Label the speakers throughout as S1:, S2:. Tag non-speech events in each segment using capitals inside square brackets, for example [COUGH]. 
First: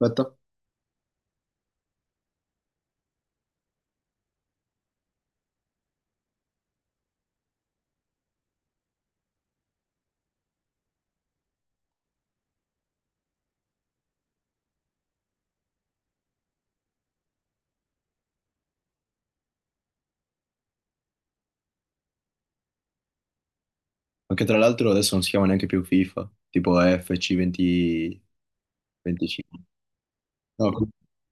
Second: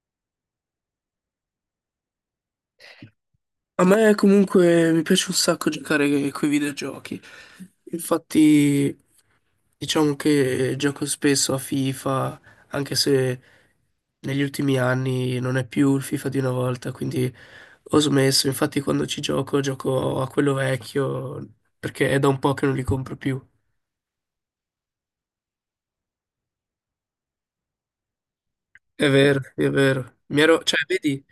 S1: Aspetta.
S2: A me comunque mi piace un sacco giocare coi videogiochi. Infatti, diciamo che gioco spesso a FIFA, anche se negli ultimi anni non è più il FIFA di una volta, quindi ho smesso. Infatti, quando ci gioco, gioco a quello vecchio, perché è da un po' che non li compro più.
S1: Anche tra l'altro adesso non si chiama neanche più FIFA, tipo FC20...
S2: È vero,
S1: 25.
S2: sì, è vero. Mi ero,
S1: No,
S2: cioè, vedi,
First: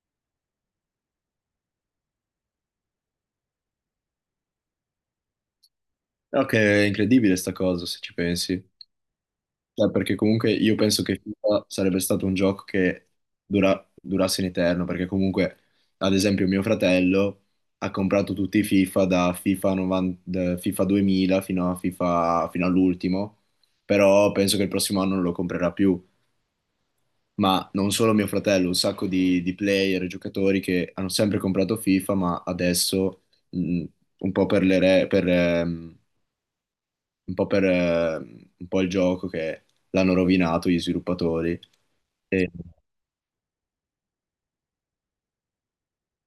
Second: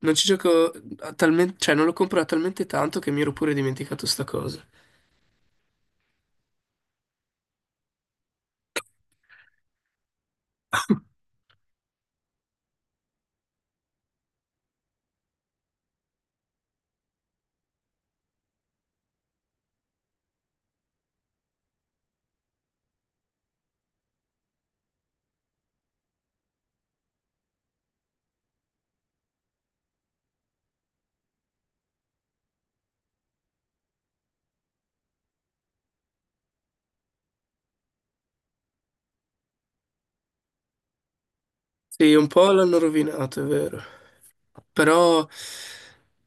S2: non ci gioco a talmente, cioè, non lo compro da talmente tanto che mi ero pure dimenticato sta cosa.
S1: no, che è incredibile sta cosa se ci pensi. Cioè, perché comunque io penso che FIFA sarebbe stato un gioco che durasse in eterno, perché comunque, ad esempio, mio fratello ha comprato tutti i FIFA da FIFA 90, da FIFA 2000 fino all'ultimo, però penso che il prossimo anno non lo comprerà più, ma non solo mio fratello, un sacco di player e giocatori che hanno sempre comprato FIFA, ma adesso mh, un po' per le re- per, un po' per, un po' il gioco che l'hanno rovinato gli sviluppatori.
S2: Sì, un
S1: E-
S2: po' l'hanno rovinato, è vero. Però,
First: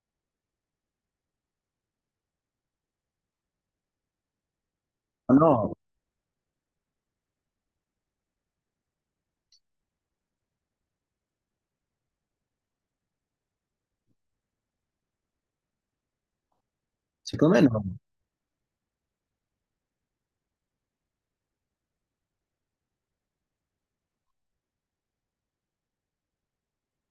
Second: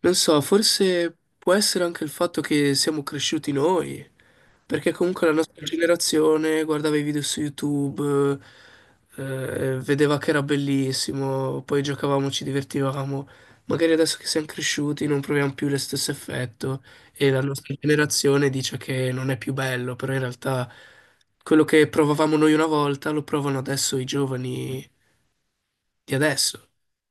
S2: non so, forse può essere anche il fatto che siamo cresciuti noi, perché comunque la
S1: Ma no,
S2: nostra generazione guardava i video su YouTube, vedeva che era bellissimo, poi giocavamo, ci divertivamo. Magari adesso che siamo cresciuti non proviamo più lo stesso effetto e la
S1: secondo me
S2: nostra
S1: no.
S2: generazione dice che non è più bello, però in realtà quello che provavamo noi una volta lo provano adesso i giovani di adesso.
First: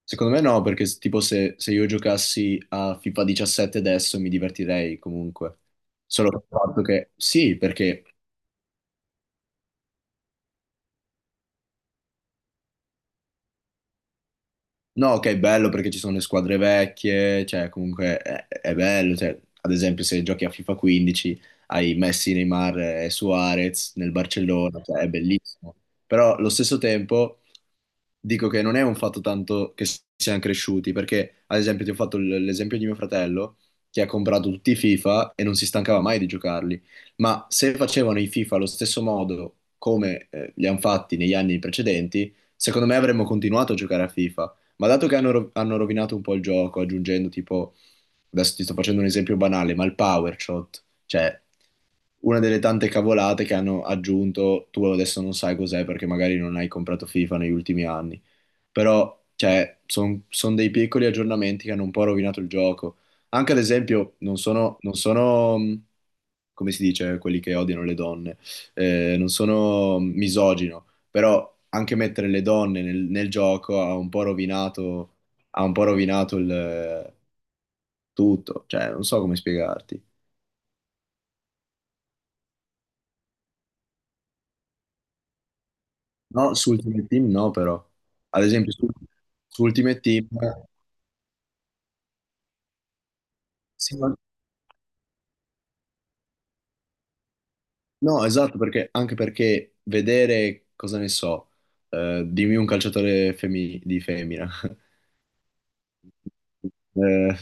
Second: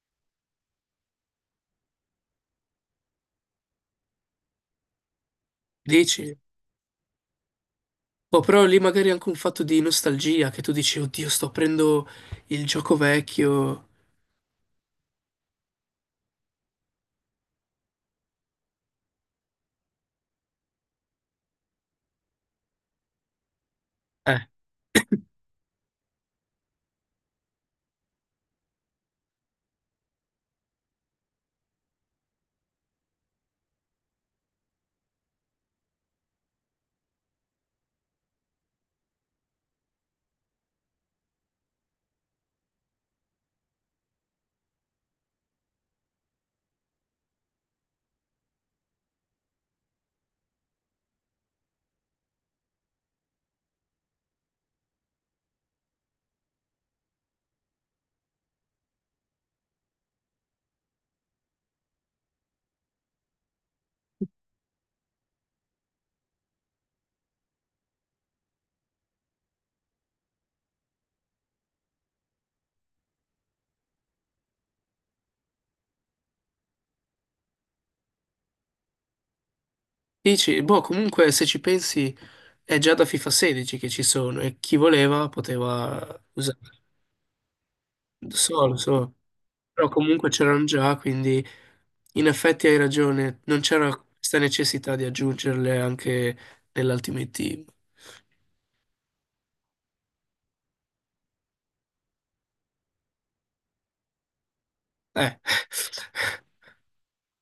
S1: Secondo me no, perché tipo se io giocassi a FIFA 17 adesso mi divertirei comunque. Solo
S2: Dici?
S1: per il fatto che sì, perché.
S2: Boh, però lì magari è anche un fatto di nostalgia, che tu dici, oddio, sto aprendo il gioco vecchio.
S1: No, ok, bello perché ci sono le squadre vecchie, cioè comunque è bello, cioè, ad esempio se giochi a FIFA 15 hai Messi, Neymar e Suarez nel
S2: Eh,
S1: Barcellona, cioè è bellissimo. Però allo stesso tempo dico che non è un fatto tanto che siamo cresciuti, perché ad esempio ti ho fatto l'esempio di mio fratello che ha comprato tutti i FIFA e non si stancava mai di giocarli, ma se facevano i FIFA allo stesso modo come li hanno fatti negli anni precedenti, secondo me avremmo continuato a giocare a FIFA, ma dato che hanno rovinato un po' il gioco, aggiungendo tipo, adesso ti sto facendo un esempio banale, ma il power shot, cioè una delle tante cavolate che hanno aggiunto, tu adesso non sai cos'è perché magari non hai comprato FIFA negli ultimi anni, però cioè, sono dei piccoli aggiornamenti che hanno un po' rovinato il gioco. Anche ad esempio, non sono, come si dice, quelli che odiano le donne, non sono misogino, però anche mettere le donne nel gioco ha un po' rovinato, ha un po' rovinato il tutto, cioè, non so come spiegarti.
S2: dici, boh, comunque se ci pensi è già da FIFA 16 che ci sono e chi voleva poteva
S1: No,
S2: usare.
S1: su Ultimate Team no, però. Ad esempio,
S2: Lo
S1: su,
S2: so,
S1: su
S2: però
S1: Ultimate Team.
S2: comunque c'erano già, quindi in effetti hai ragione, non c'era
S1: Sì,
S2: questa necessità di aggiungerle anche nell'Ultimate Team.
S1: no, esatto, perché, anche perché vedere, cosa ne so, dimmi un calciatore di femmina, [LAUGHS]
S2: Eh, [LAUGHS]
S1: Eh,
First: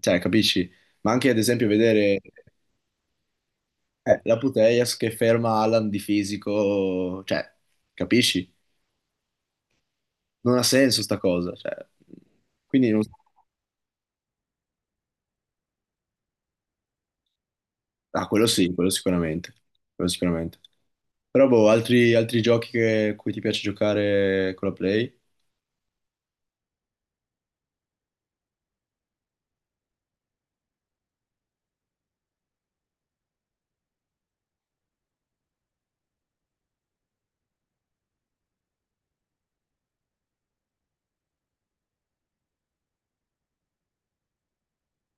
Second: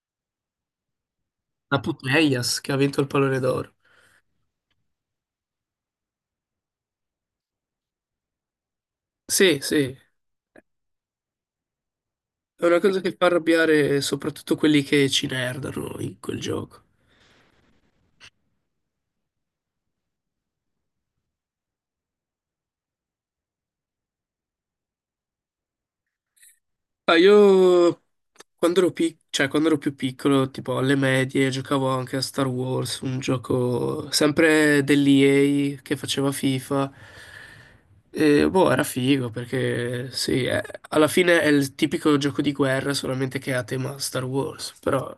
S1: cioè, capisci? Ma anche ad esempio
S2: la
S1: vedere
S2: Putellas che ha vinto il pallone d'oro.
S1: la Putellas che ferma Alan di fisico, cioè, capisci?
S2: Sì, sì,
S1: Non ha senso sta cosa, cioè.
S2: è una
S1: Quindi
S2: cosa
S1: non.
S2: che fa arrabbiare soprattutto quelli che ci nerdano in quel gioco.
S1: Ah, quello sì, quello sicuramente, quello sicuramente. Però, boh, altri giochi cui ti piace giocare con la Play?
S2: Ah, io quando ero, cioè, quando ero più piccolo, tipo alle medie, giocavo anche a Star Wars, un gioco sempre dell'EA che faceva FIFA. E, boh, era figo perché sì, alla fine è il tipico gioco di guerra, solamente che è a tema Star Wars. Però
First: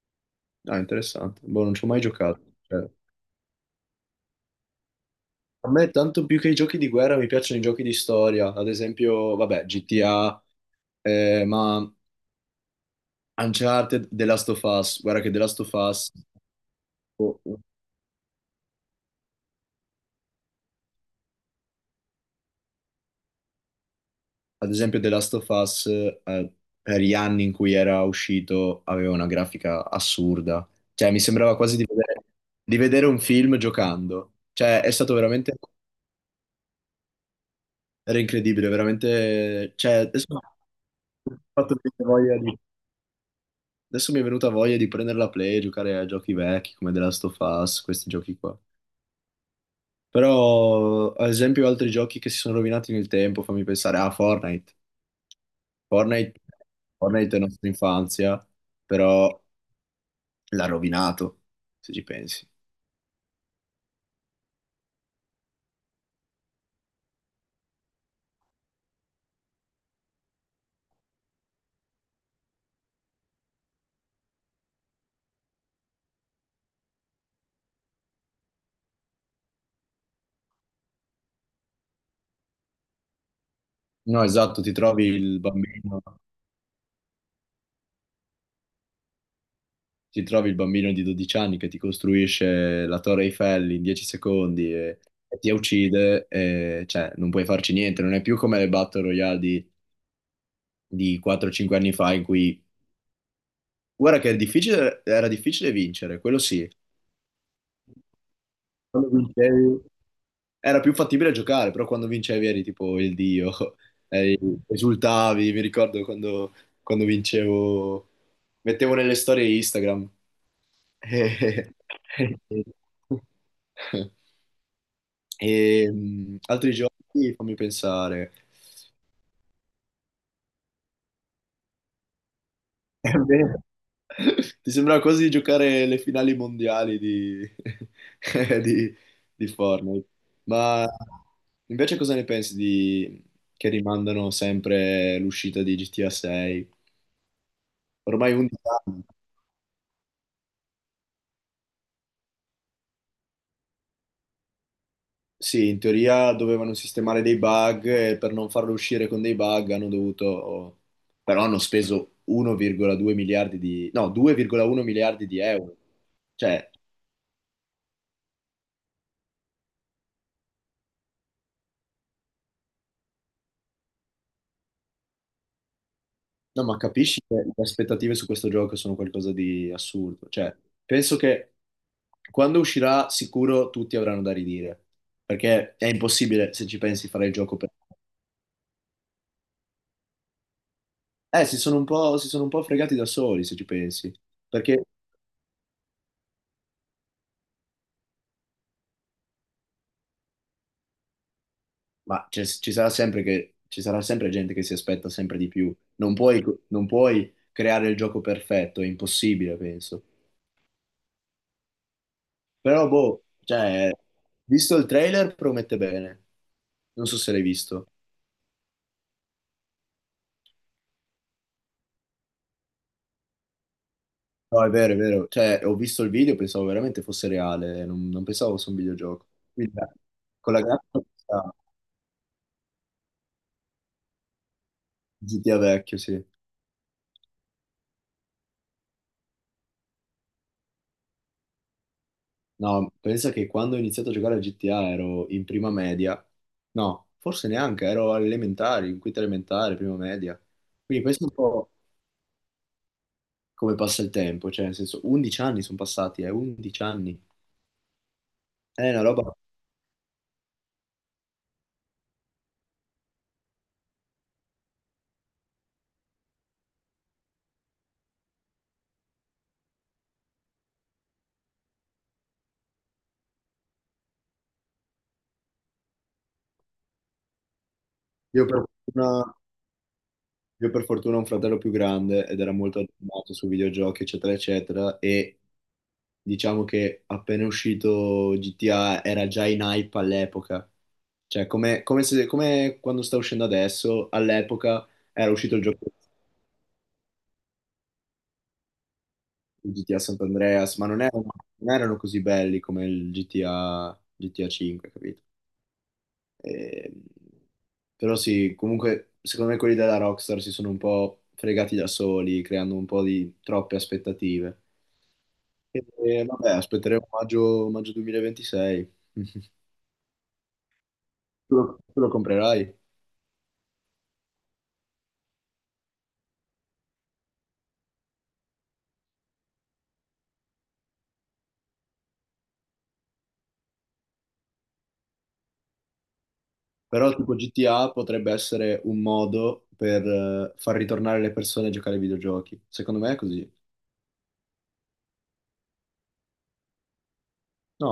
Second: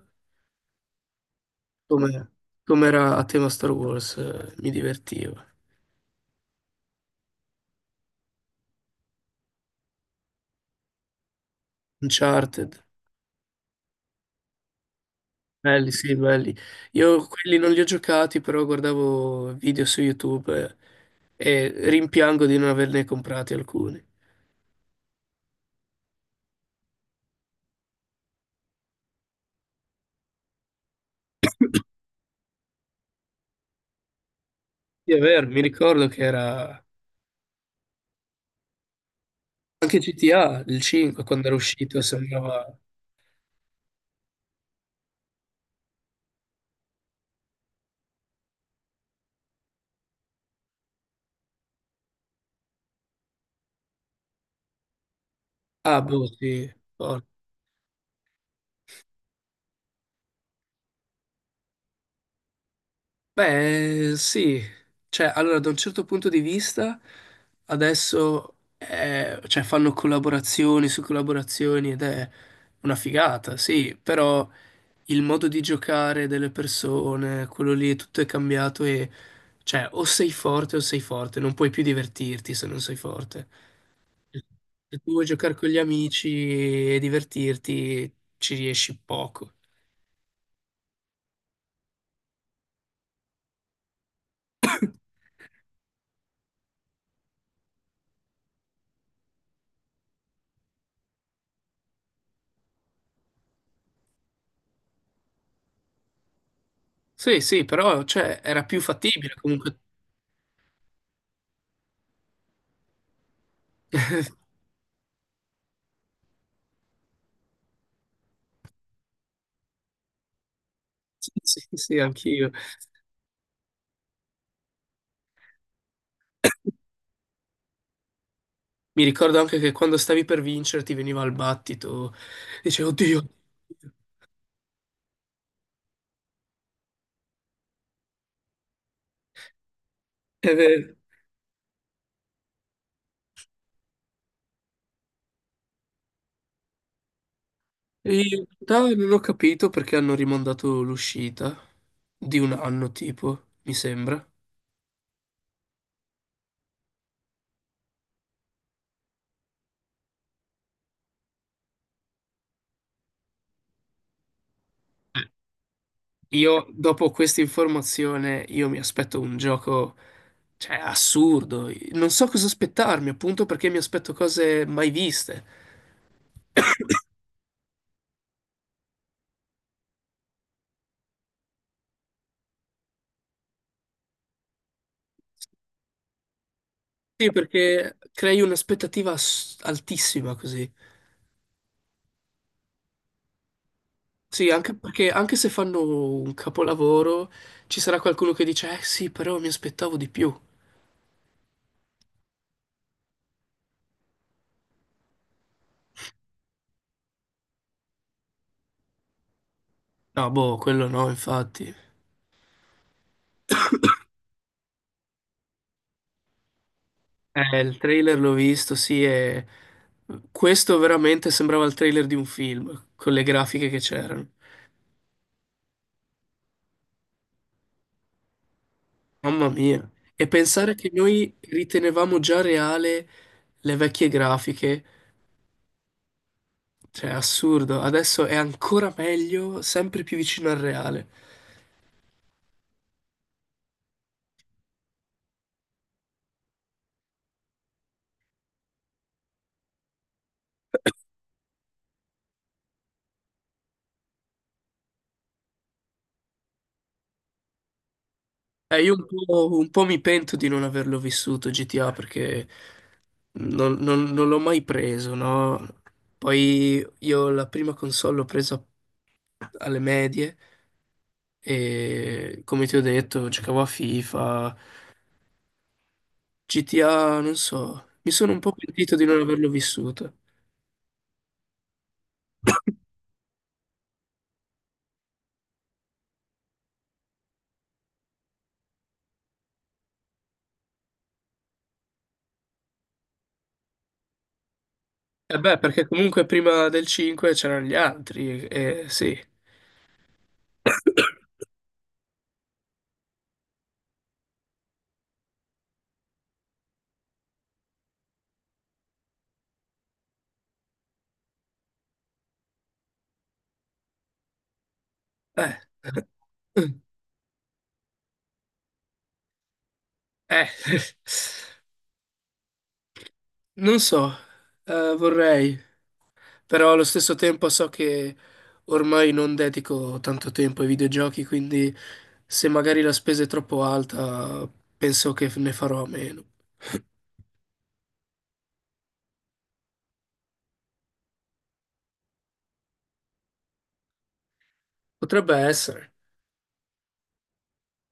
S1: Ah, interessante. Boh, non ci ho mai
S2: come,
S1: giocato,
S2: come
S1: cioè.
S2: era a tema Star Wars, mi divertiva.
S1: A me tanto più che i giochi di guerra, mi piacciono i giochi di storia, ad esempio, vabbè, GTA, ma
S2: Uncharted.
S1: Uncharted, The Last of Us, guarda che The Last of
S2: Belli,
S1: Us,
S2: sì, belli. Io
S1: o-
S2: quelli
S1: o-
S2: non li ho giocati, però guardavo video su YouTube eh, e rimpiango di non averne comprati alcuni.
S1: ad esempio The Last of Us, per gli anni in cui era uscito, aveva una grafica assurda, cioè mi sembrava quasi di vedere un film giocando, cioè è
S2: Sì,
S1: stato
S2: è vero,
S1: veramente,
S2: mi ricordo che era
S1: era incredibile, veramente, cioè,
S2: anche
S1: adesso
S2: GTA, il 5,
S1: mi ha
S2: quando era
S1: fatto
S2: uscito,
S1: venire voglia di.
S2: sembrava.
S1: Adesso mi è venuta voglia di prendere la Play e giocare a giochi vecchi come The Last of Us, questi giochi qua. Però, ad esempio, altri giochi che si sono rovinati nel tempo, fammi pensare a Fortnite.
S2: Ah, boh,
S1: Fortnite,
S2: sì. Oh.
S1: Fortnite, è la nostra infanzia, però l'ha rovinato, se ci pensi.
S2: Beh, sì. Cioè, allora, da un certo punto di vista, adesso cioè, fanno collaborazioni su collaborazioni ed è una figata, sì, però. Il modo di giocare delle persone, quello lì, tutto è cambiato e cioè o sei forte, non puoi più divertirti se non sei forte.
S1: No, esatto, ti
S2: Se
S1: trovi
S2: tu vuoi
S1: il
S2: giocare con gli
S1: bambino,
S2: amici e divertirti, ci riesci poco.
S1: ti trovi il bambino di 12 anni che ti costruisce la Torre Eiffel in 10 secondi e ti uccide, e, cioè non puoi farci niente, non è più come le Battle Royale di 4-5 anni fa in cui. Guarda che era difficile vincere, quello sì.
S2: Sì, sì, però cioè, era più
S1: Quando
S2: fattibile comunque.
S1: vincevi era più fattibile giocare, però quando vincevi eri tipo il dio, [LAUGHS] eri,
S2: [LAUGHS]
S1: esultavi, mi ricordo quando, quando vincevo, mettevo nelle storie Instagram.
S2: Sì, sì,
S1: [LAUGHS]
S2: sì,
S1: E,
S2: anch'io.
S1: altri giochi, fammi pensare.
S2: Mi ricordo anche che quando stavi per vincere ti veniva il battito, dicevo,
S1: [LAUGHS] È
S2: oddio,
S1: vero.
S2: [LAUGHS]
S1: Ti sembra quasi di giocare le finali mondiali di, [LAUGHS] di- di Fortnite. Ma
S2: oddio".
S1: invece cosa ne pensi che rimandano sempre l'uscita di GTA 6?
S2: E
S1: Ormai
S2: in
S1: 11
S2: realtà
S1: anni.
S2: non ho capito perché hanno rimandato l'uscita di un anno, tipo, mi sembra.
S1: Sì, in teoria dovevano sistemare dei bug e per non farlo uscire con dei bug hanno dovuto. Però hanno speso 1,2 miliardi di, no, 2,1 miliardi di euro.
S2: Io,
S1: Cioè.
S2: dopo questa informazione, io mi aspetto un gioco, cioè, assurdo. Non so cosa aspettarmi, appunto perché mi aspetto cose mai viste.
S1: No, ma capisci che le aspettative su questo gioco sono qualcosa di assurdo. Cioè, penso che quando uscirà, sicuro tutti avranno da ridire. Perché è impossibile, se ci pensi, fare
S2: Sì,
S1: il gioco per.
S2: perché crei un'aspettativa altissima così.
S1: Si sono un po' fregati da soli, se ci pensi.
S2: Sì, anche
S1: Perché,
S2: perché anche se fanno un capolavoro, ci sarà qualcuno che dice, eh sì, però mi aspettavo di più.
S1: ma ci sarà sempre gente che si aspetta sempre di più. Non puoi creare il gioco perfetto, è impossibile, penso.
S2: No, boh, quello no, infatti.
S1: Però, boh, cioè, visto il trailer, promette bene. Non so se l'hai
S2: Il
S1: visto.
S2: trailer l'ho visto, sì, e questo veramente sembrava il trailer di un film, con le grafiche che c'erano.
S1: No, è vero, è vero. Cioè, ho visto il video, pensavo veramente fosse reale, non, non pensavo fosse un videogioco.
S2: Mamma
S1: Quindi,
S2: mia. E
S1: con la
S2: pensare che
S1: grafica
S2: noi
S1: ah,
S2: ritenevamo già reale le vecchie grafiche,
S1: GTA vecchio, sì.
S2: cioè assurdo. Adesso è ancora meglio, sempre più vicino al reale.
S1: No, pensa che quando ho iniziato a giocare a GTA ero in prima media. No, forse neanche, ero alle elementari, in quinta elementare, prima media. Quindi questo è un po' come passa il tempo, cioè, nel senso, 11 anni sono passati, 11 anni.
S2: Eh,
S1: È
S2: io
S1: una roba...
S2: un po' mi pento di non averlo vissuto GTA perché non l'ho mai preso, no? Poi io la prima console l'ho presa alle medie e come ti ho detto giocavo a FIFA, GTA, non so, mi sono un
S1: Io
S2: po'
S1: per
S2: pentito di
S1: fortuna...
S2: non averlo vissuto.
S1: Io per fortuna ho un fratello più grande ed era molto aggiornato su videogiochi, eccetera, eccetera, e diciamo che appena uscito GTA era già in hype all'epoca. Cioè, come, come se- come quando sta uscendo adesso, all'epoca era
S2: E
S1: uscito
S2: beh,
S1: il gioco
S2: perché comunque prima del 5 c'erano gli altri, e sì,
S1: di GTA Sant'Andreas, ma non erano così belli come il GTA 5, capito? E- Però sì, comunque, secondo me quelli della Rockstar si sono un po' fregati da soli, creando un po' di troppe aspettative.
S2: eh,
S1: E, vabbè,
S2: [LAUGHS]
S1: aspetteremo maggio, maggio 2026. [LAUGHS]
S2: eh, [LAUGHS]
S1: Tu lo comprerai.
S2: non so, vorrei, però allo stesso tempo so che ormai non dedico tanto tempo ai videogiochi, quindi se magari la spesa è troppo alta, penso che ne farò a meno. [LAUGHS]
S1: Però tipo GTA potrebbe essere un modo per far ritornare le persone a giocare ai videogiochi. Secondo me è così.
S2: Potrebbe essere.
S1: No?